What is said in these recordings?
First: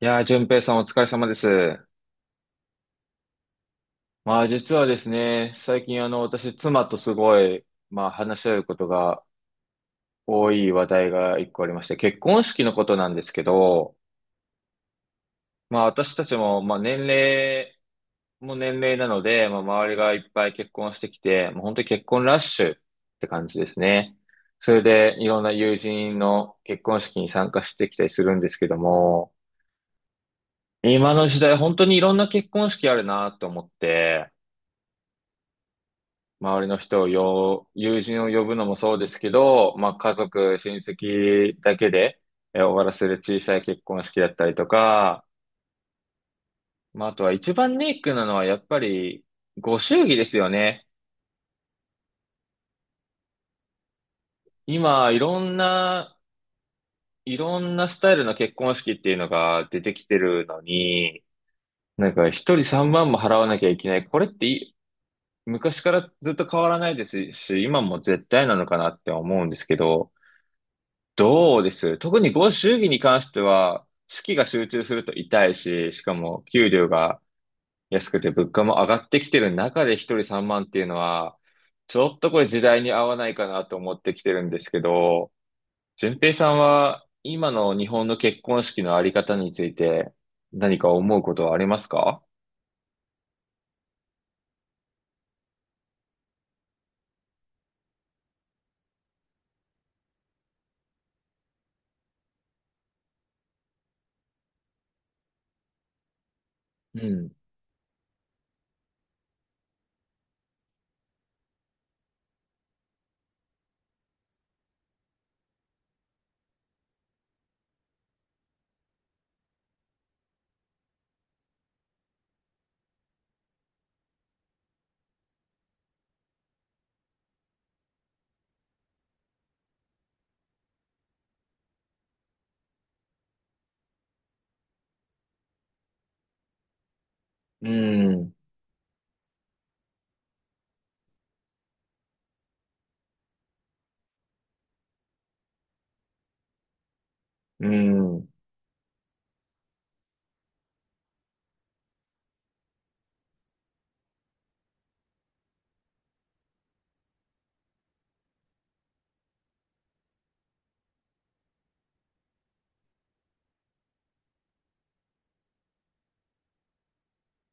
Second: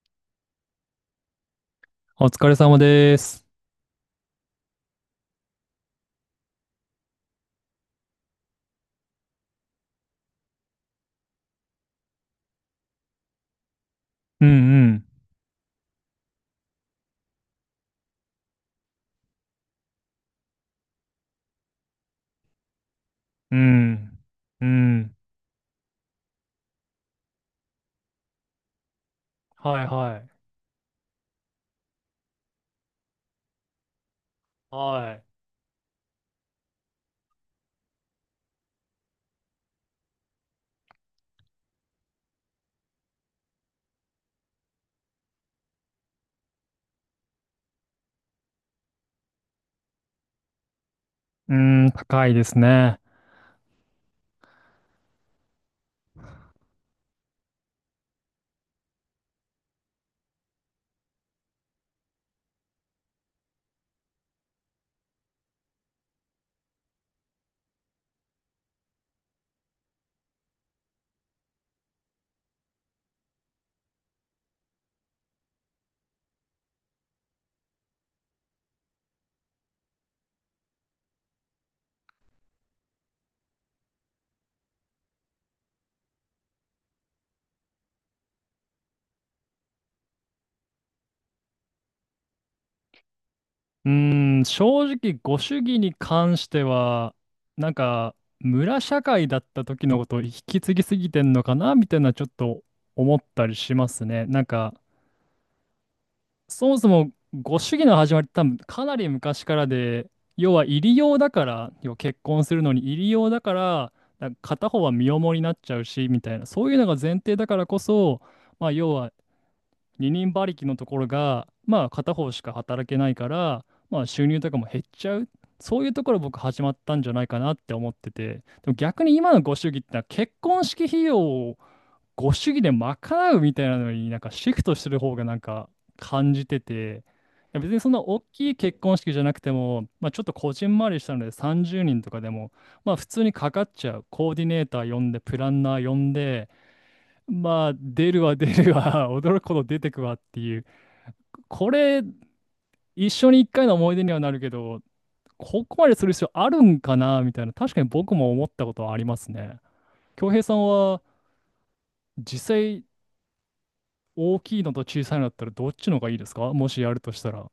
いやー、淳平さんお疲れ様です。お疲れ様です。まあ実はですね、最近私妻とすごい、まあ話し合うことが多い話題が一個ありまして、結婚式のことなんですけど、うんまあ私たちも、まあ年齢も年齢なので、まあ周りがいっぱい結婚してきて、もう本当に結婚ラッシュって感うじですね。ん。うそれん。うでん。いろんな友人の結婚式に参加してきたりするんですけども、はいはい。今の時代本当にいろんな結婚式あるなと思って、はい。周りの人をよ、友人を呼ぶのもそうですけど、まあ家族、親戚だけで終わらせる小さい結婚式だったりとか、まああとは一番ネックなのはやっぱりご祝儀ですよね。うん、高いですね。今いろんなスタイルの結婚式っていうのが出てきてるのに、なんか一人3万も払わなきゃいけない。これって昔からずっと変わらないですし、今も絶対なのかなって思うんですけど、どうです、特にご祝儀に関しては、資金が集中すると痛いし、しかも給料が安くて物価も上がってきてる中で一人三万っていうのは、ちょっとこれ時代に合わないかなと思ってきてるんですけど、順平さんは今の日本の結婚式のあり方について何か思うことはありますか？うん、正直、ご主義に関しては、村社会だった時のことを引き継ぎすぎてんのかなみたいな、ちょっと思ったりしますね。そもそうもん、ご主義の始まりって多分かなり昔からで、要は入り用だから、要は結婚するのに入り用だから、なんか片方は身重になっちゃうし、みたいな、そういうのが前提だからこそ、まあ要は二人馬力のところが、まあ片方しか働けないから、まあ収入とかも減っちゃう。そういうところ僕始まったんじゃないかなって思ってて、でも逆に今のご主義ってのは結婚式費用をご主義で賄うみたいなのになんかシフトしてる方がなんか感じてて、いやう別にそんな大ん、きい結婚式じゃなくても、まあ、ちょっとこじんまりしたので30人とかでも、まあ普通にかかっちゃう。コーディネーター呼んで、プランナー呼んで、うまあ出るん。わ出るわ、驚くほど出てくわっていう。これ、一緒に一回の思い出にはなるけど、ここまでする必要あるんかなみたいな、確かに僕も思ったことはありますね。恭平さんは実際大きいのと小さいのだったらどっちの方がいいですか？もしやるとしたら。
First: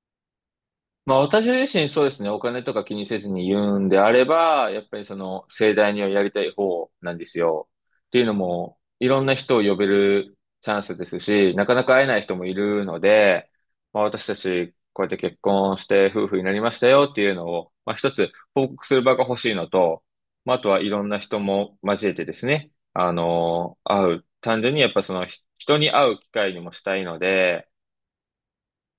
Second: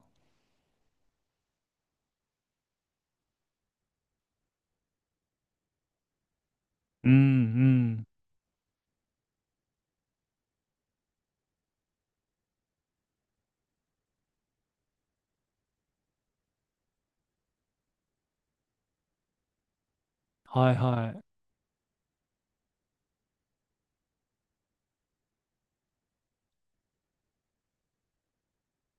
まあ私自身そうですね、お金とか気にせずに言うんであれば、やっぱりその盛大にはやりたい方うなんうんですよ。ん。っていうのも、いろんな人を呼べるチャンスですし、なかなか会えない人もいるので、まあ私たちこうやって結婚して夫婦になりましたよっていうのを、まあ一つ報告する場が欲しいのと、まああとはいはいろんはない。人も交えてですね、会う。単純にやっぱその人に会う機会にもしたいので、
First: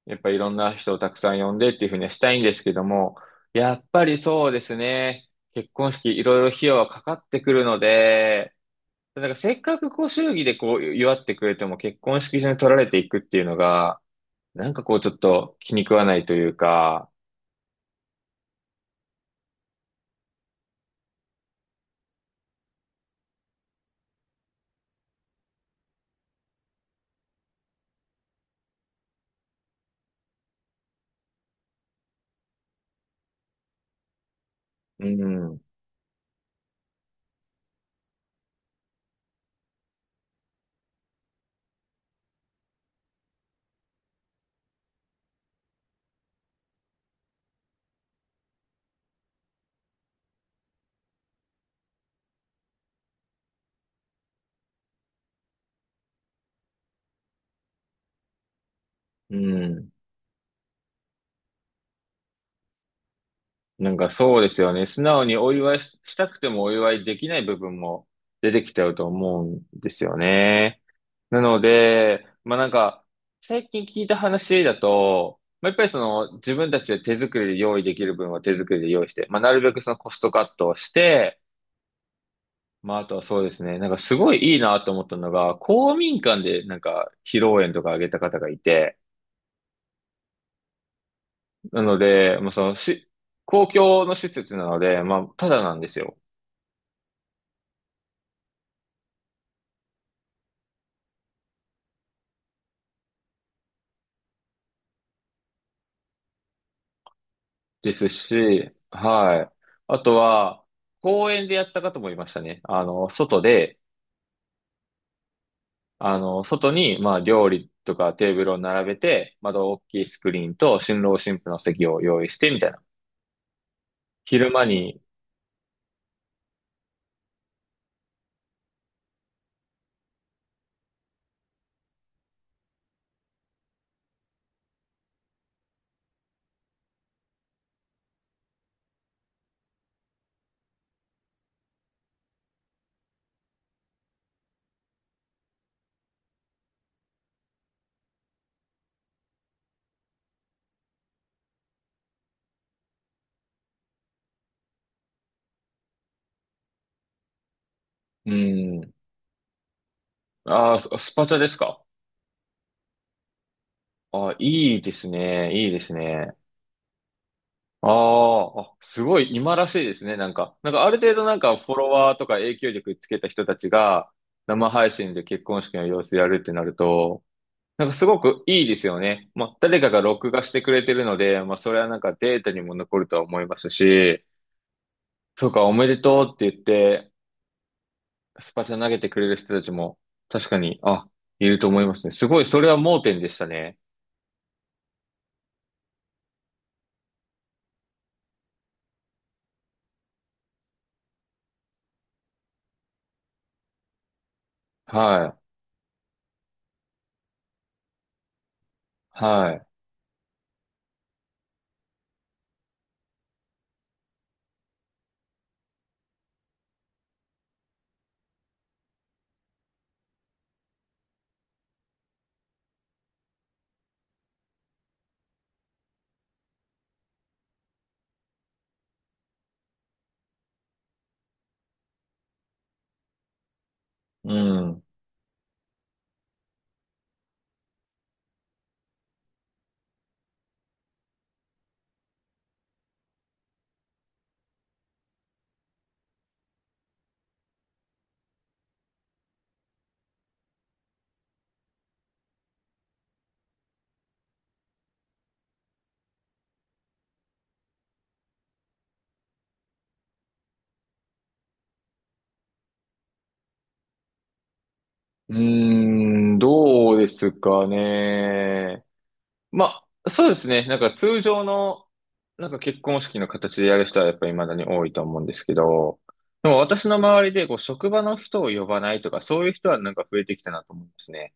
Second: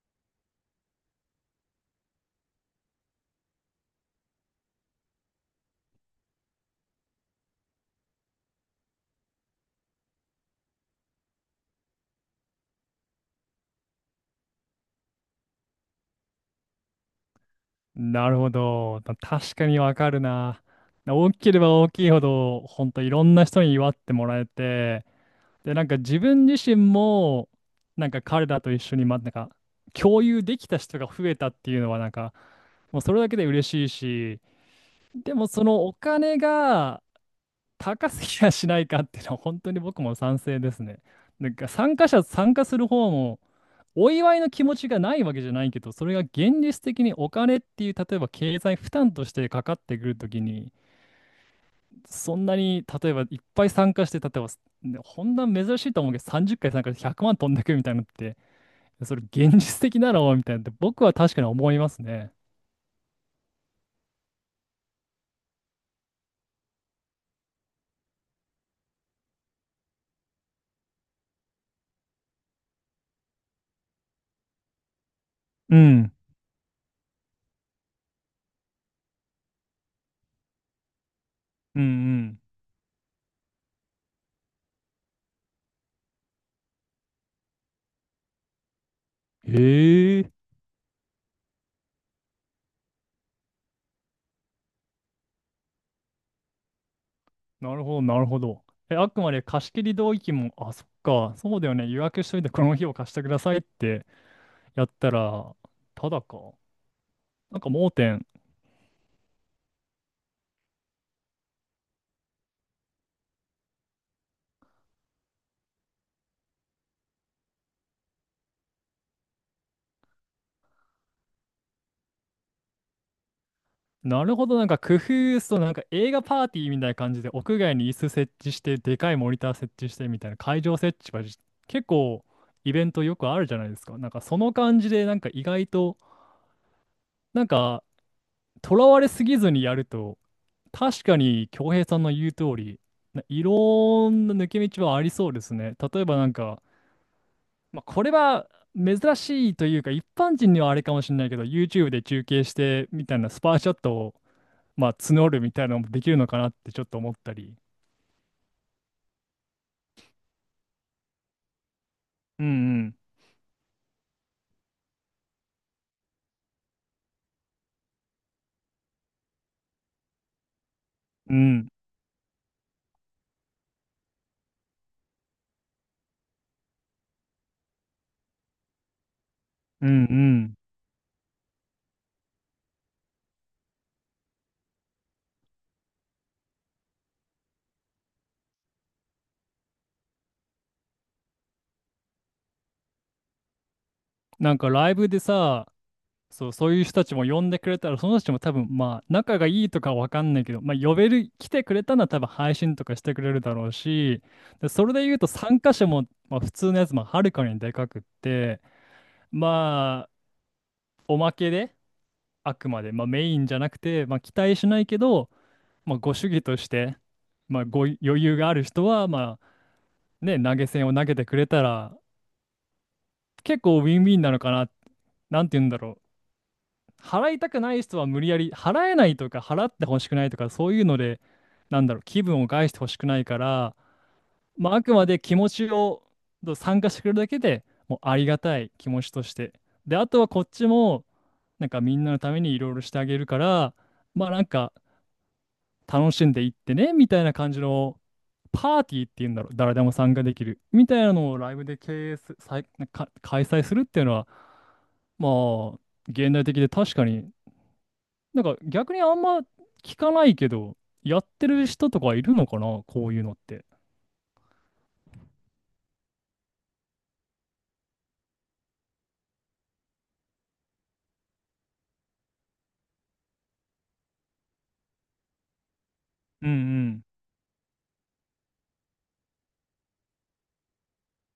やっぱいろんな人をたくさん呼んでっていうふうにはしたいんですけども、やっぱりそうですね。結婚式いろいろ費用はかかってくるので、なんかせっかくこう祝儀でこう祝ってくれても結婚式場に取られていくっていうのが、なんかこうちょっと気に食わないというか、なるほど。確かにわかるな。大きければ大きいほど、ほんといろんな人に祝ってもらえて、で、なんか自分自身も、なんか彼らと一緒に、ま、なんか共有できた人が増えたっていうのは、なんか、もうそれだけで嬉しいし、うでもん、そのお金が、高すぎやしないかっていうのは本当に僕も賛成ですね。参加する方もお祝いの気持ちがないわけじゃないけど、それが現実的にお金っていう、例えば経済負担としてかかってくるときに、そんなに例えばいっぱい参加して、例えば、ねほんな珍しいと思うけど、30回参加して100万飛んでくみたいなのって、それう現実ん。的だろうみたいなって僕は確かに思いますね。なんかそうですよね。素直にお祝いししたくてもお祝いできない部分も出てきちゃうと思うんですよね。なので、まあなんか、最近聞いた話だと、まあやっうぱりそん、の自分たちで手作りで用意できる分は手作りで用意して、まあなるべくそのコストカットをして、うん、うん。まああとはそうですね、なんかすごいいいなと思ったのが、公民館でなんか披露宴とかあげた方がいて、へえ、なので、まあその公共の施設なので、まあただなんですよ。なるほど、なるほど。え、あくまで貸し切り同意見も、あ、そっか、そうだよね、予約しといてこの日を貸してくださいってやったら、ただか。なんか盲です点。し、はい。あとは、公園でやった方もいましたね。外で、外に、まあ、料理とかテーブルを並べて、窓大きいスクリーンと、新郎新婦の席を用意して、みたいな。なるほ昼ど、間なんか工に、夫そう、なんか映画パーティーみたいな感じで、屋外に椅子設置して、でかいモニター設置してみたいな、会場設置はじ結構イベントよくあるじゃないですか。なんかその感じで、なんか意外と、なんか、とらわれすぎずにやると、確かに、恭平さんの言う通り、いろんな抜け道はありそうですね。例えばなんか、まあ、これは珍しいというか、一般人にはあれかもしれないけど、YouTube で中継してみたいなスパーシャットを、まあ、募るみたいなのもできるのかなってちょっと思ったり。うん。ああ、スパチャですか？うんうん。ああ、いいですね。いいですね。ああ、すごい今らしいですね。なんか、なんかある程度うなんかんフォロワーとか影響力つけた人たちが生配信で結婚式の様子やるってなると、なんかすごくいいですよね。まあ、誰うんかがう録画しん。てくれてるので、まあ、それはなんかデータにも残るとは思いますし、そうか、おめでとうって言って、スパチャ投げてくれる人たちも、確かに、あ、いると思いますね。すごい、それは盲点でしたね。なんかライブでさ、そう、そういう人たちも呼んでくれたら、その人たちも多分、まあ、仲がいいとかわかんないけど、まあ、呼べる、来てくれたのは多分配信とかしてくれるだろうし、で、それで言うはとい、参加者も、まあ、普通のやつもはるかにでかくって、はい、まあ、おまけで、あくまで、まあ、メインじゃなくて、まあ、期待しないけど、まあ、ご主義として、まあ、ご余裕がある人は、まあ、ね、投げ銭を投げてくれたら、結構ウィンウィンなのかな、なんて言うんだろう。払いたくない人は無理やり払えないとか払ってほしくないとかそういうので、なんだろう、気分を害してほしくないから、うまあ、あん。くまで気持ちを参加してくれるだけでもうありがたい気持ちとして、であとはこっちもなんかみんなのためにいろいろしてあげるから、まあなんか楽しんでいってねみたいな感じのパーティーっていうんだろう、誰でも参加できるみたいなのをライブで経営す、さい、か開催するっていうのは、まあ現代的で確かになんか逆にあんま聞かないけど、やってる人とかいるのかな、こういうのって。うーん、どうですかね。まあ、そうですね。なんか通常の、なんか結婚式の形でやる人はやっぱり未だに多いと思うんですけど、うでんうも私のん。周りで、こう、職場の人を呼ばないとか、そういう人はなんか増えてきたなと思うんですね。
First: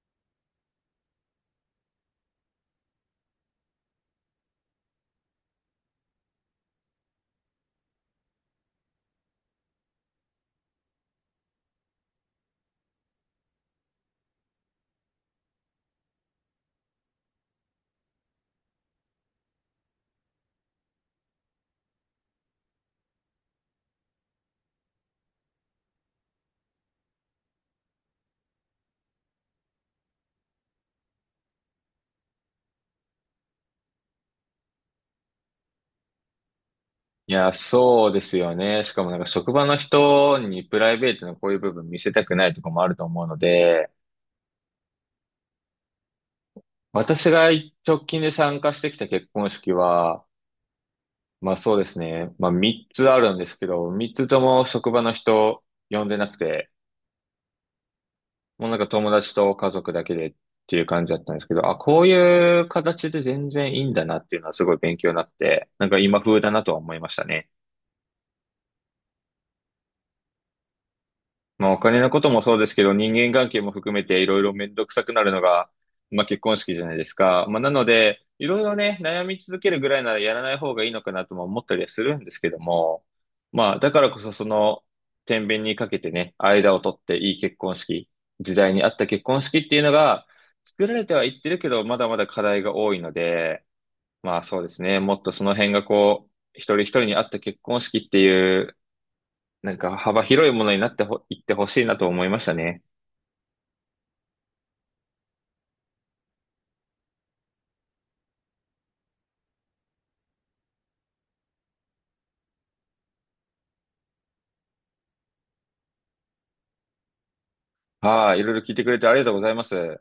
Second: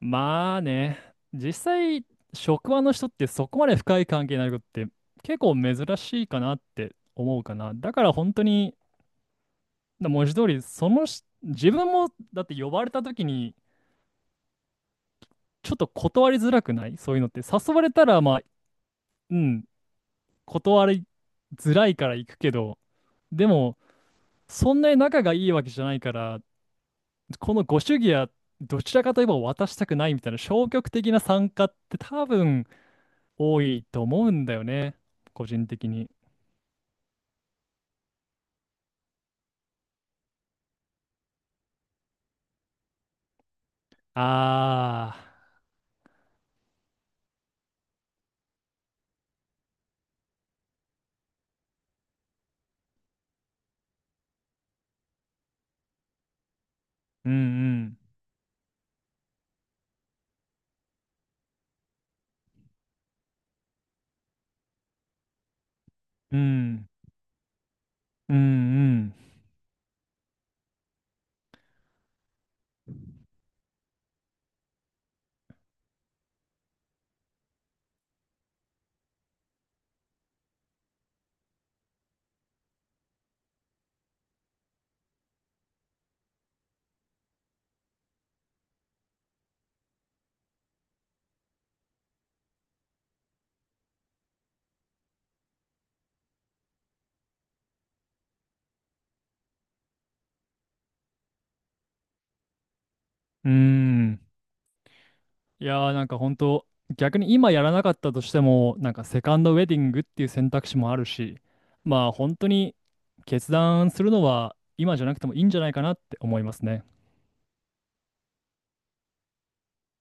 まあね、実際、職場の人ってそこまで深い関係になることって結構珍しいかなって思うかな。だから本当に文字通り、そのし、自分も、だって呼ばれた時に、ちょっと断りづらくない？そういうのって。誘われたら、まあ、うん、断りづらいから行くけど、でも、そんなに仲がいいわけじゃないから、このご主義は、どちらかといえば渡したくないみたいな消極的な参加って多分多いと思うんだよね。個人的に。いや、そうですよね。しかもなんか職場の人にプライベートのこういう部分見せたくないとかもあると思うので、ああ、私が直近で参加してきた結婚式は、まあそうですね。まあ3つあるんですけど、3つとも職場の人呼んでなくて、うんもうなんか友達と家族だけでっていう感じだったんですけど、あ、こういう形で全然いいんだなっていうのはすごい勉強になって、なんか今う風ん、うだなとはん、思いましたね。うんまあ、お金のこともそうですけど、人間関係も含めていろいろめんどくさくなるのが、まあ、結婚式じゃないですか。まあ、なので、いろいろね、悩み続けるぐらいならやらない方がいいのかなとも思ったりはするんですけども、まあ、だからこそその、天秤にかけてね、間を取っていい結婚式、時代に合った結婚式っていうのが、作られてはいってるけど、まだまだ課題が多いので、まあそうですね、もっとその辺がこう、一人一人に合った結婚式っていうなんか幅広いものになっていってほしいなと思いましたね。うん、うん。いやーなんか本当、逆に今やらなかったとしてもなんかセカンドウェディングっていう選択肢もあるし、まあ本当に決断するのは今じゃなくてもいいんじゃないかなって思いますね。はい、いろいろ聞いてくれてありがとうございます。